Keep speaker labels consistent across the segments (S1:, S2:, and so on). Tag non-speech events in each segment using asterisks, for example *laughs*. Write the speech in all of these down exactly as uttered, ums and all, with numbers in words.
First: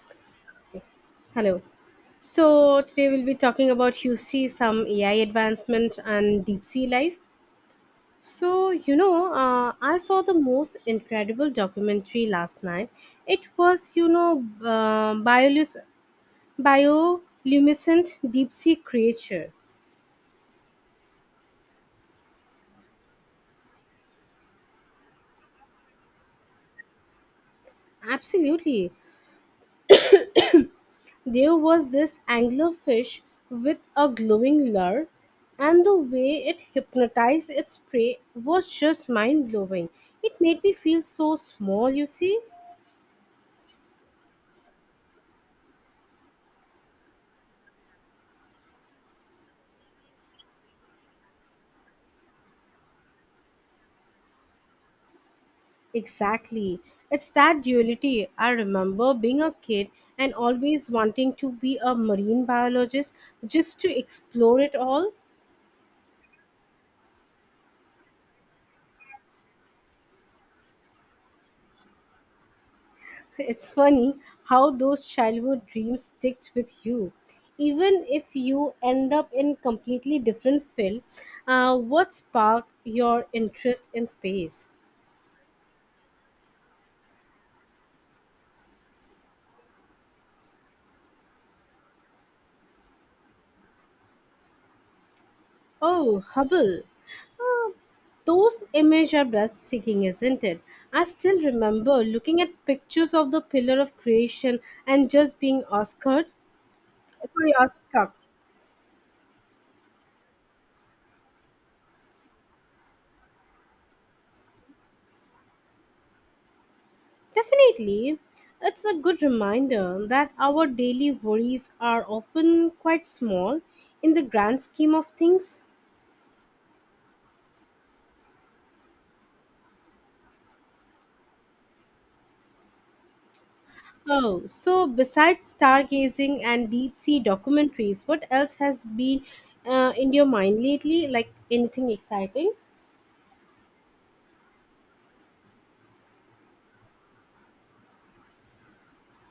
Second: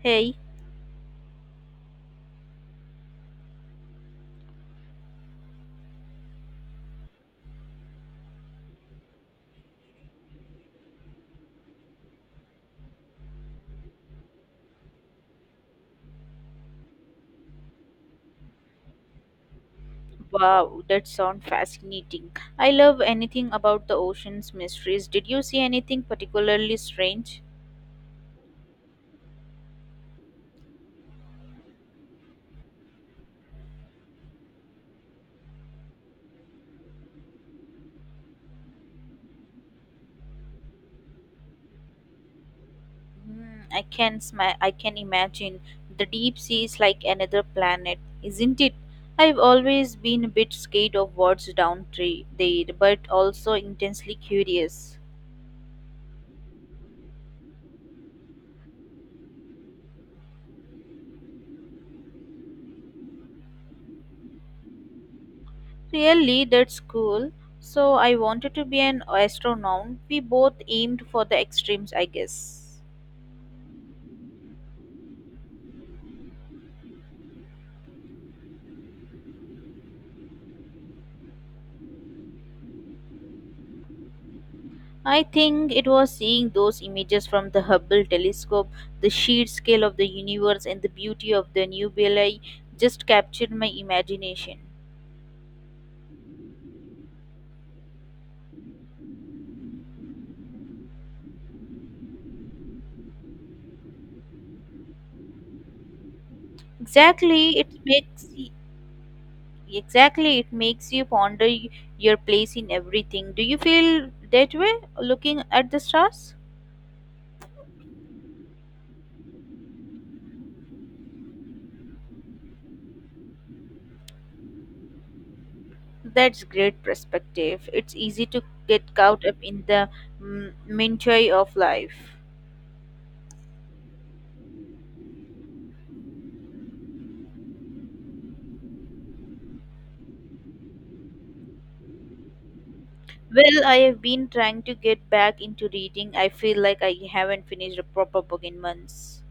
S1: Hey,
S2: Hello. So today we'll be talking about you see some A I advancement and deep sea life. So you know, uh, I saw the most incredible documentary last night. It was you know uh, biolus- bioluminescent deep sea creature.
S1: wow, that sounds fascinating. I love anything about the ocean's mysteries. Did you see anything particularly strange?
S2: Absolutely, there was this anglerfish with a glowing lure, and the way it hypnotized its prey was just mind blowing. It made me feel so small. You see.
S1: Hmm, I can sma- I can imagine the deep sea is like another planet, isn't it? I've always been a bit scared of what's down tre- there, but also intensely curious.
S2: Exactly. It's that duality. I remember being a kid and always wanting to be a marine biologist just to explore it all.
S1: Really, that's cool. So I wanted to be an astronaut. We both aimed for the extremes, I guess.
S2: *laughs* It's funny how those childhood dreams stick with you. Even if you end up in completely different field, uh, what sparked your interest in space?
S1: I think it was seeing those images from the Hubble telescope, the sheer scale of the universe and the beauty of the nebulae just captured my imagination.
S2: Oh, Hubble. Ah, those images are breathtaking, isn't it? I still remember looking at pictures of the Pillar of Creation and just being Oscared, sorry,
S1: Exactly, it
S2: awestruck.
S1: makes exactly it makes you ponder y- your place in everything. Do you feel that way looking at the stars?
S2: Definitely, it's a good reminder that our daily worries are often quite small in the grand scheme of things.
S1: That's great perspective. It's easy to get caught up in the mm, minutiae of life.
S2: Oh, so besides stargazing and deep sea documentaries, what else has been uh, in your mind lately? Like anything exciting?
S1: Well, I have been trying to get back into reading. I feel like I haven't finished a proper book in months.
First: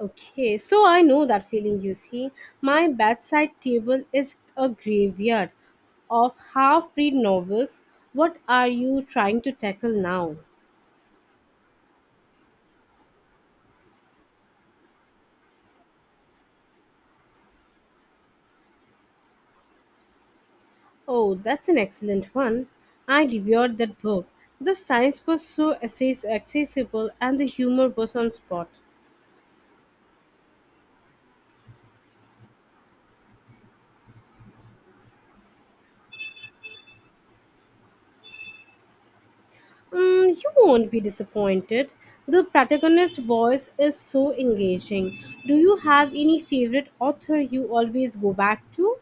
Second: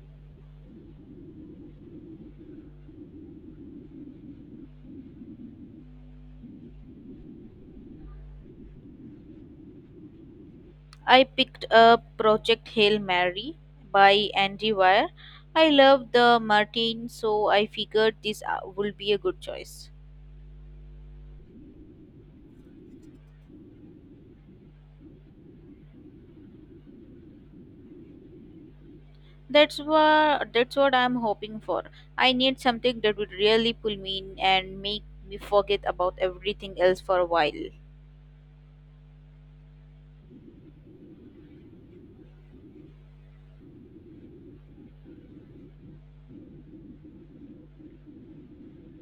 S2: Okay, so I know that feeling you see. My bedside table is a graveyard of half read novels. What are you trying to tackle now?
S1: I picked up Project Hail Mary by Andy Weir. I love the Martin, so I figured this uh, would be a good choice.
S2: Oh, that's an excellent one. I devoured that book. The science was so access- accessible and the humor was on spot.
S1: That's what that's what I'm hoping for. I need something that would really pull me in and make me forget about everything else for a while.
S2: Mm, you won't be disappointed. The protagonist's voice is so engaging. Do you have any favorite author you always go back to?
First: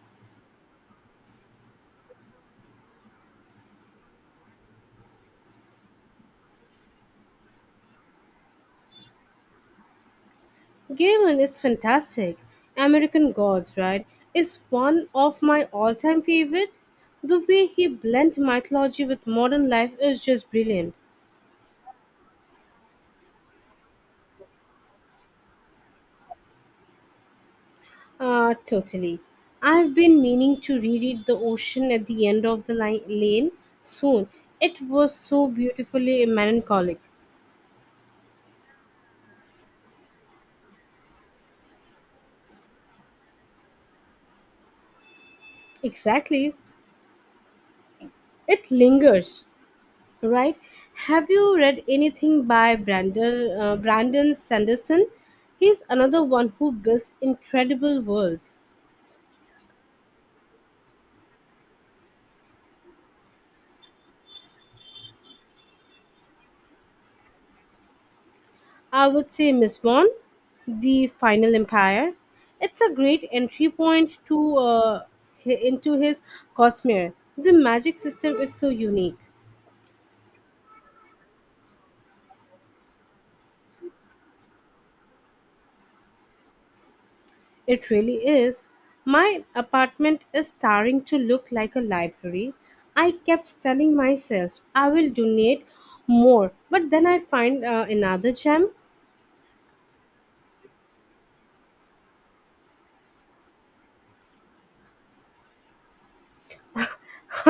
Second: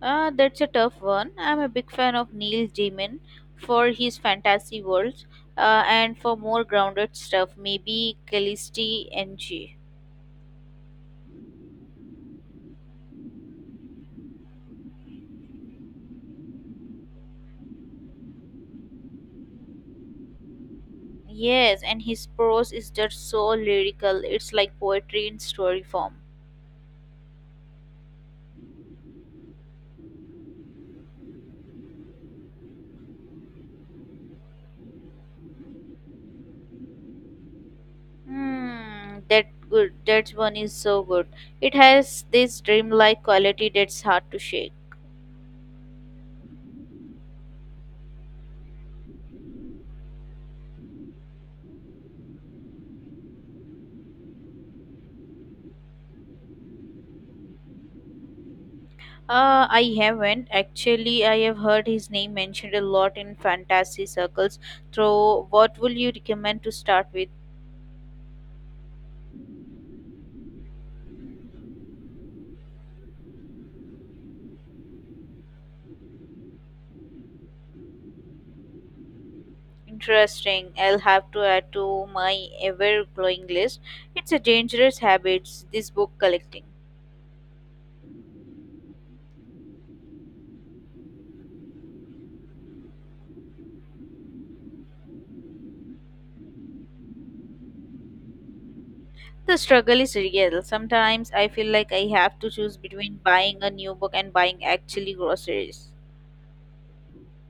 S1: Uh, that's a tough one. I'm a big fan of Neil Gaiman for his fantasy worlds uh, and for more grounded stuff, maybe Callisti N G.
S2: Gaiman is fantastic. American Gods, right, is one of my all time favorite. The way he blends mythology with modern life is just brilliant.
S1: Yes, and his prose is just so lyrical. It's like poetry in story form.
S2: Uh, totally. I've been meaning to reread The Ocean at the End of the Li- Lane soon. It was so beautifully melancholic.
S1: Hmm, that good. That one is so good. It has this dreamlike quality that's hard to shake.
S2: Exactly. It lingers. Right? Have you read anything by Brandon uh, Brandon Sanderson? He's another one who builds incredible worlds.
S1: Uh, I haven't actually. I have heard his name mentioned a lot in fantasy circles. So, what will you recommend to start with?
S2: I would say Miss Bond, The Final Empire. It's a great entry point to uh, hi- into his Cosmere. The magic system is so unique.
S1: Interesting. I'll have to add to my ever growing list. It's a dangerous habit, this book collecting.
S2: It really is. My apartment is starting to look like a library. I kept telling myself I will donate more, but then I find uh, another gem.
S1: The struggle is real. Sometimes I feel like I have to choose between buying a new book and buying actually groceries.
S2: *laughs*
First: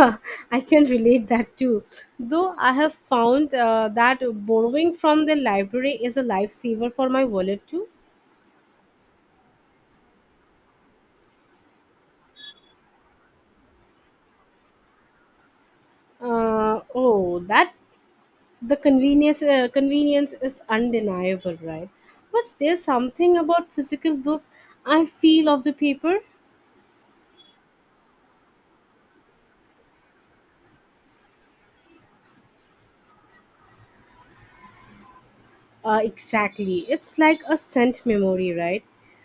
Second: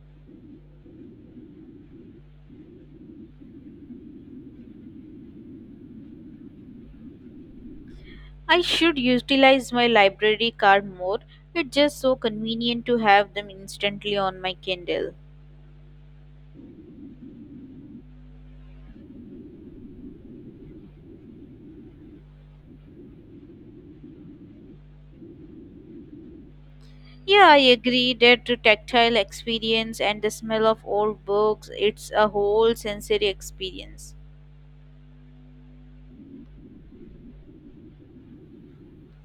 S2: I can relate that too. Though I have found uh, that borrowing from the library is a lifesaver for my wallet too.
S1: I should utilize my library card more. It's just so convenient to have them instantly on my Kindle.
S2: Uh, oh, that the convenience uh, convenience is undeniable, right? But there's something about physical book I feel of the paper.
S1: Yeah, I agree that the tactile experience and the smell of old books, it's a whole sensory experience.
S2: Uh, exactly. It's like a scent memory, right?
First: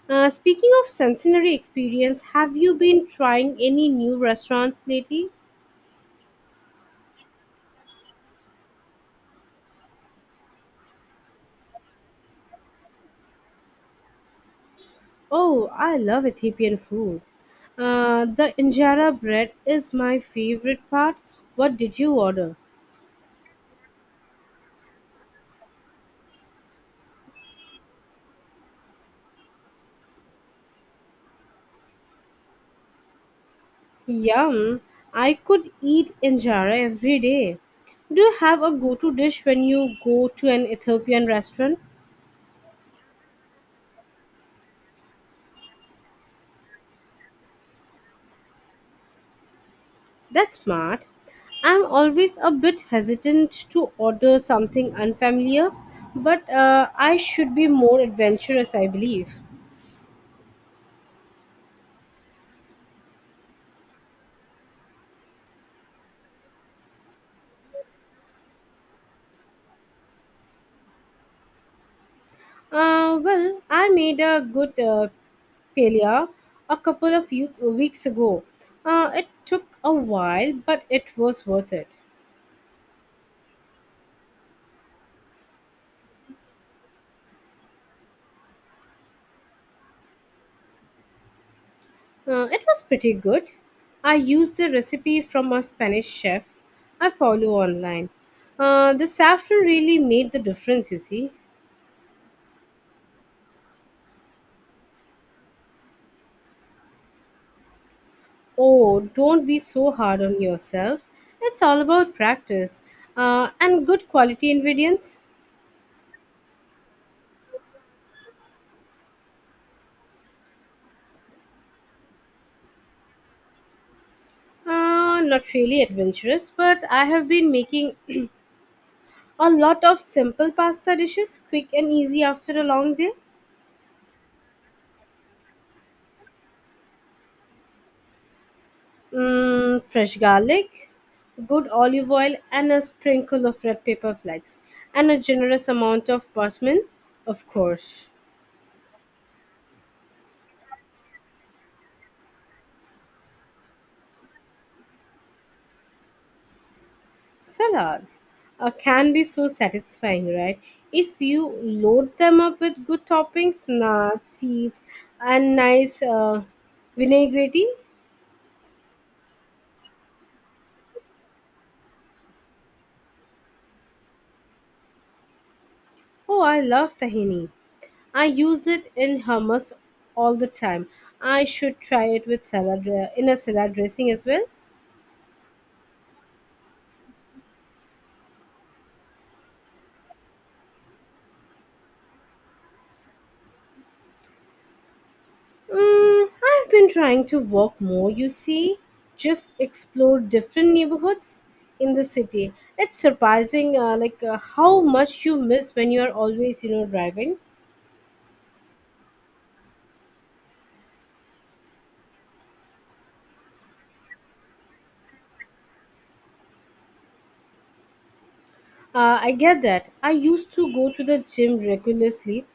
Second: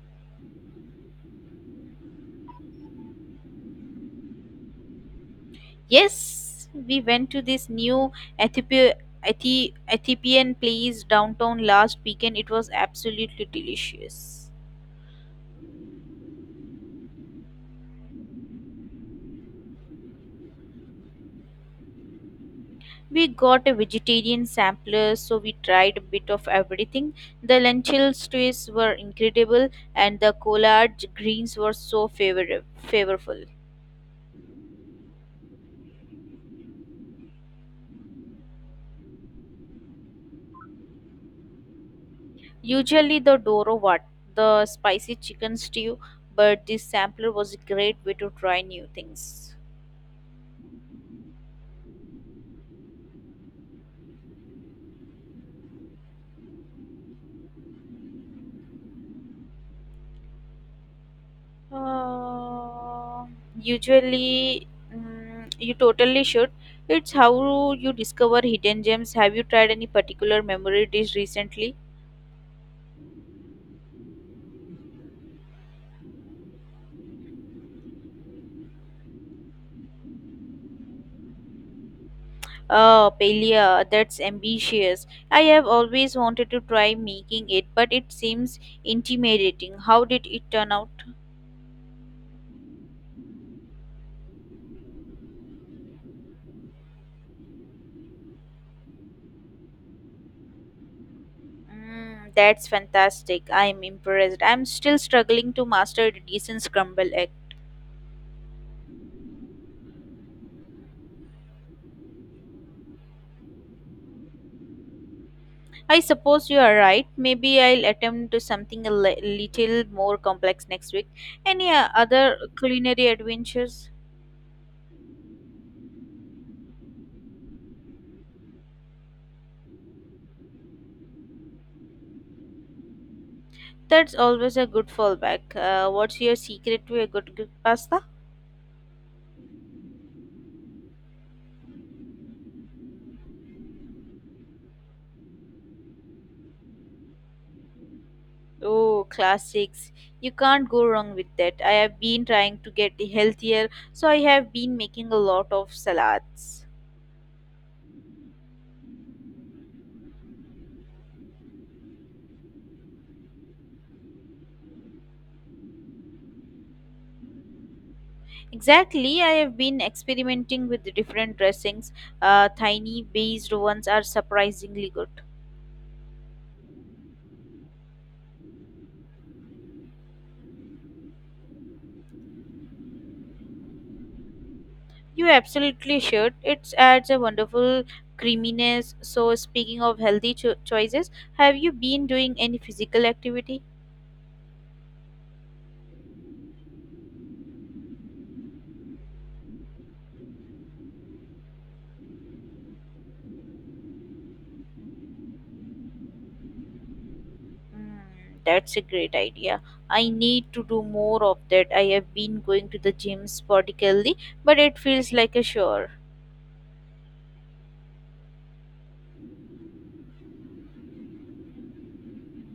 S2: Uh, speaking of sensory experience, have you been trying any new restaurants lately?
S1: Yes, we went to this new Ethiopia, Ethi- Ethiopian place downtown last weekend. It was absolutely delicious.
S2: Oh, I love Ethiopian food. Uh, the injera bread is my favorite part. What did you order?
S1: We got a vegetarian sampler, so we tried a bit of everything. The lentil stews were incredible, and the collard greens were so favor- favorable.
S2: Yum! I could eat injera every day. Do you have a go to dish when you go to an Ethiopian restaurant?
S1: Usually, the doro wat, the spicy chicken stew, but this sampler was a great way to try new things.
S2: That's smart. I'm always a bit hesitant to order something unfamiliar, but uh, I should be more adventurous, I believe.
S1: Uh, usually, mm, you totally should. It's how you discover hidden gems. Have you tried any particular memory dish recently?
S2: Uh, well, I made a good uh, paella a couple of u- weeks ago. Uh, it took a while, but it was worth it.
S1: Oh, paella, that's ambitious. I have always wanted to try making it, but it seems intimidating. How did it turn out?
S2: Uh, it was pretty good. I used the recipe from a Spanish chef I follow online. Uh, the saffron really made the difference, you see.
S1: Mm, that's fantastic. I'm impressed. I'm still struggling to master the decent scrambled egg.
S2: Oh, don't be so hard on yourself. It's all about practice uh, and good quality ingredients.
S1: I suppose you are right. Maybe I'll attempt to something a li- little more complex next week. Any uh, other culinary adventures?
S2: Uh, not really adventurous, but I have been making a lot of simple pasta dishes, quick and easy after a long day.
S1: That's always a good fallback. Uh, what's your secret to a good, good pasta?
S2: Mm, fresh garlic, good olive oil, and a sprinkle of red pepper flakes, and a generous amount of parsley, of course.
S1: Oh, classics. You can't go wrong with that. I have been trying to get healthier, so I have been making a lot of salads.
S2: Salads uh, can be so satisfying, right? If you load them up with good toppings, nuts, seeds, and nice uh, vinaigrette.
S1: Exactly, I have been experimenting with the different dressings. Uh, tiny based ones are surprisingly good.
S2: Oh, I love tahini. I use it in hummus all the time. I should try it with salad uh, in a salad dressing as well.
S1: You absolutely should. It adds a wonderful creaminess. So, speaking of healthy cho- choices, have you been doing any physical activity?
S2: Mm, I've been trying to walk more, you see, just explore different neighborhoods in the city. It's surprising, uh, like uh, how much you miss when you are always, you know, driving.
S1: Mm, that's a great idea. I need to do more of that. I have been going to the gym sporadically, but it feels like a chore.
S2: Uh, I get that. I used to go to the gym regularly,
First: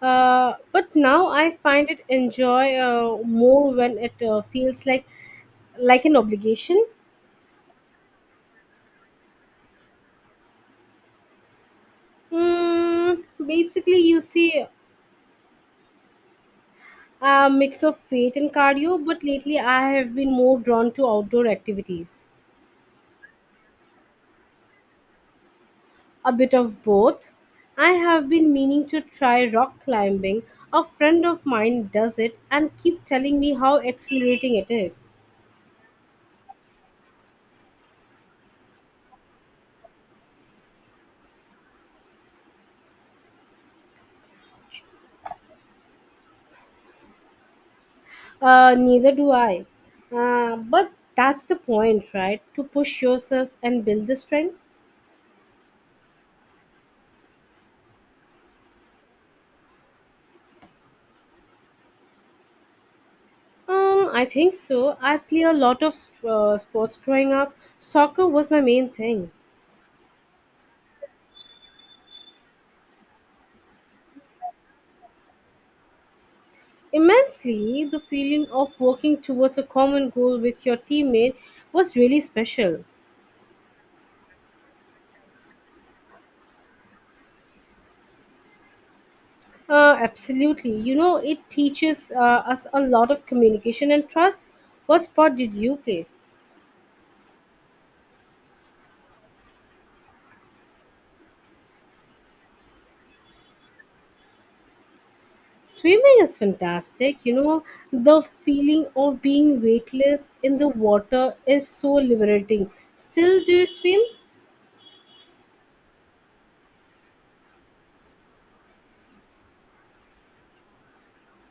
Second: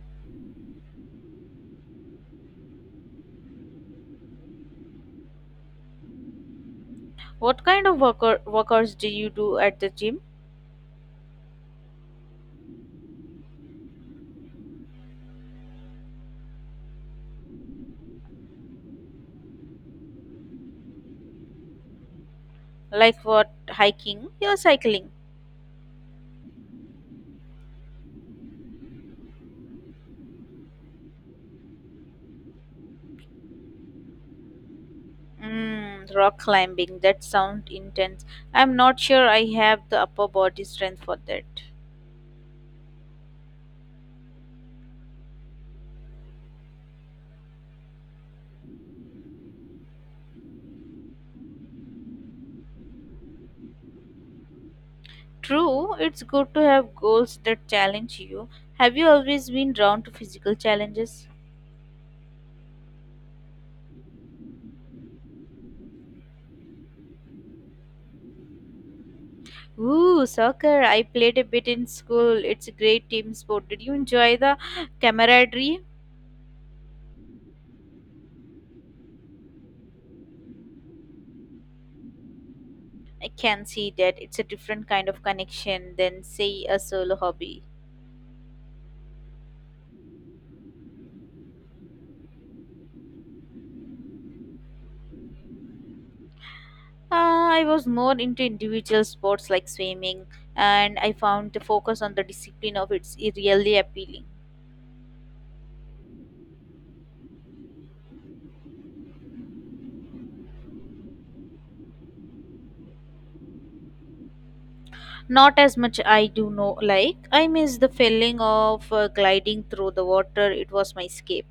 S2: uh, but now I find it enjoy uh, more when it uh, feels like like an obligation.
S1: What kind of worker- workouts do you do at the gym?
S2: Mm, basically, you see, a mix of faith and cardio, but lately I have been more drawn to outdoor activities.
S1: Like what? Hiking or cycling?
S2: A bit of both. I have been meaning to try rock climbing. A friend of mine does it and keep telling me how exhilarating it is.
S1: Mm, rock climbing. That sounds intense. I'm not sure I have the upper body strength for that.
S2: Uh, neither do I. Uh, but that's the point, right? To push yourself and build the strength.
S1: True, it's good to have goals that challenge you. Have you always been drawn to physical challenges?
S2: Um, I think so. I play a lot of st- uh, sports growing up. Soccer was my main thing.
S1: Ooh, soccer. I played a bit in school. It's a great team sport. Did you enjoy the camaraderie?
S2: Immensely, the feeling of working towards a common goal with your teammate was really special.
S1: I can see that it's a different kind of connection than, say, a solo hobby.
S2: Uh, absolutely. You know, it teaches uh, us a lot of communication and trust. What sport did you play?
S1: Uh, I was more into individual sports like swimming, and I found the focus on the discipline of it's really appealing.
S2: Swimming is fantastic. You know, the feeling of being weightless in the water is so liberating. Still, do you swim?
S1: Not as much I do know like. I miss the feeling of uh, gliding through the water. It was my escape.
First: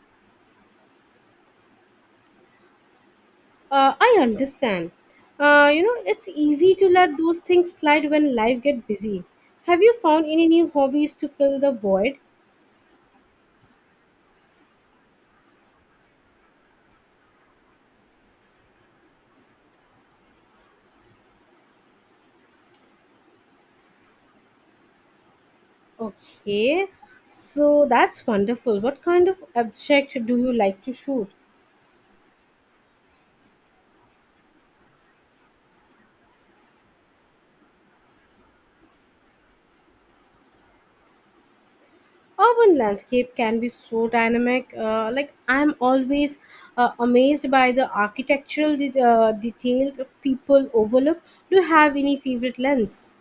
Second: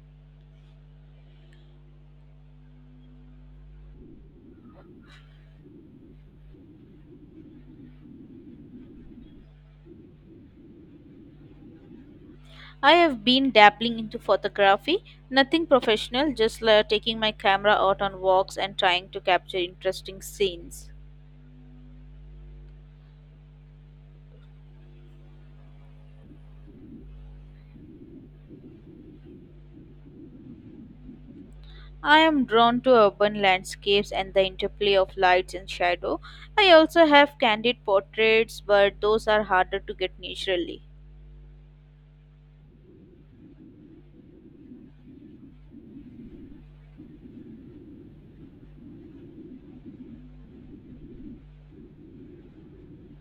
S2: Uh, I understand. Uh, you know, it's easy to let those things slide when life get busy. Have you found any new hobbies to fill the void?
S1: I have been dabbling into photography, nothing professional, just uh, taking my camera out on walks and trying to capture interesting scenes.
S2: Okay, so that's wonderful. What kind of object do you like to shoot?
S1: I am drawn to urban landscapes and the interplay of lights and shadow. I also have candid portraits, but those are harder to get naturally.
S2: Urban landscape can be so dynamic. Uh, like I'm always uh, amazed by the architectural de- uh, details people overlook. Do you have any favorite lens?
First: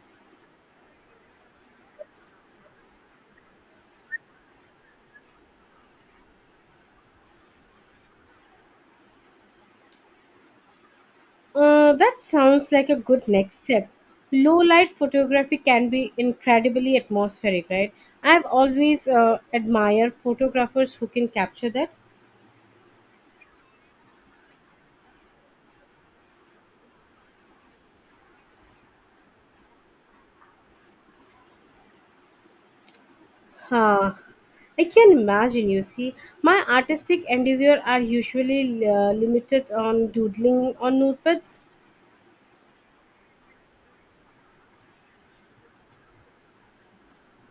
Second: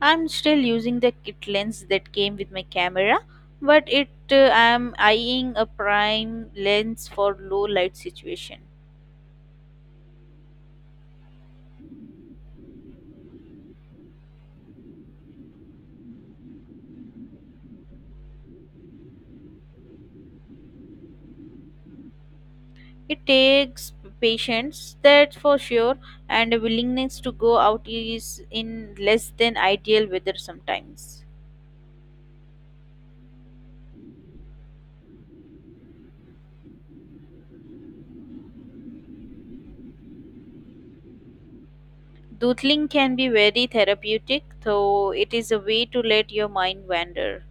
S1: I'm still using the kit lens that came with my camera, but it uh, I'm eyeing a prime lens for low light situation.
S2: Uh, that sounds like a good next step. Low light photography can be incredibly atmospheric, right? I've always uh, admired photographers who can capture that.
S1: It takes patience, that's for sure, and a willingness to go out is in less than ideal weather sometimes.
S2: Huh. I can imagine, you see. My artistic endeavor are usually uh, limited on doodling on notepads.
S1: Doodling can be very therapeutic, though it is a way to let your mind wander.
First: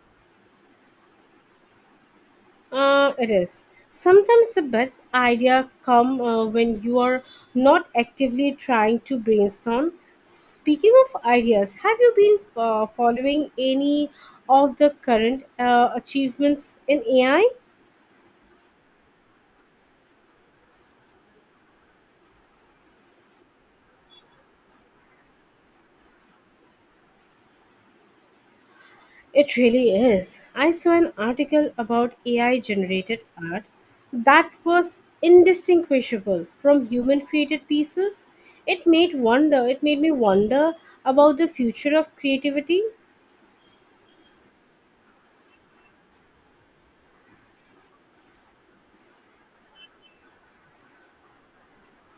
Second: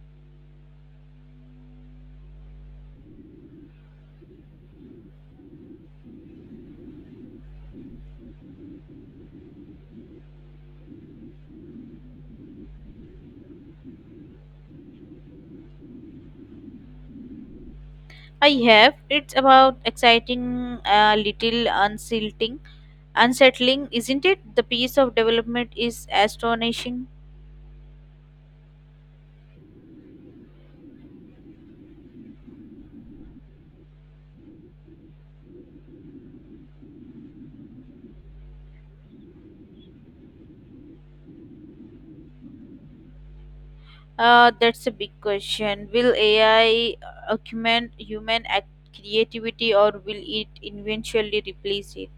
S2: Uh, it is. Sometimes the best idea come uh, when you are not actively trying to brainstorm. Speaking of ideas, have you been uh, following any of the current uh, achievements in A I?
S1: I have. It's about exciting, a little unseating unsettling, isn't it? The pace of development is astonishing.
S2: It really is. I saw an article about A I generated art that was indistinguishable from human created pieces. It made wonder it made me wonder about the future of creativity.
S1: Uh, that's a big question. Will A I augment human act- creativity or will it eventually replace it?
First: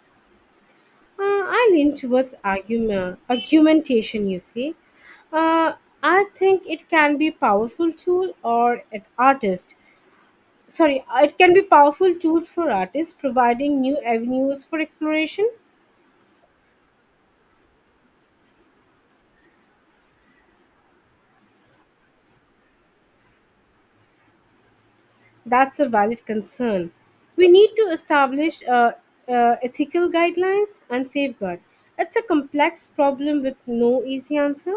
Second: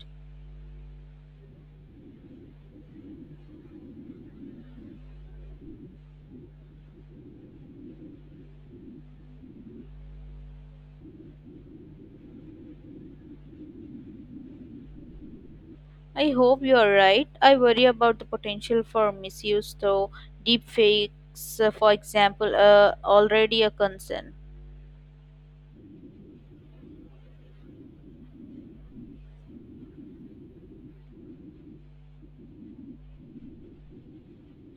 S2: Uh, I lean towards argument, argumentation, you see. Uh, I think it can be powerful tool or an artist. Sorry, uh, it can be powerful tools for artists providing new avenues for exploration.
S1: I hope you are right. I worry about the potential for misuse, though. Deepfakes, uh, for example, are already a concern.
S2: That's a valid concern. We need to establish uh, uh, ethical guidelines and safeguard. It's a complex problem with no easy answer.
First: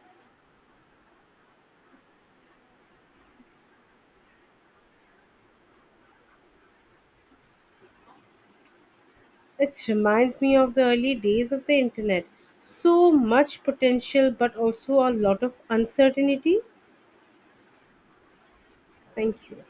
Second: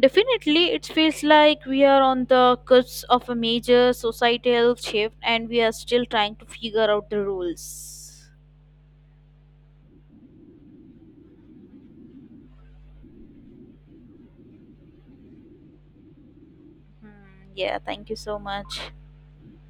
S1: Definitely, it feels like we are on the cusp of a major societal shift and we are still trying to figure out the rules.
S2: It reminds me of the early days of the internet. So much potential, but also a lot of uncertainty.
S1: Hmm, yeah, thank you so much.
S2: Thank you.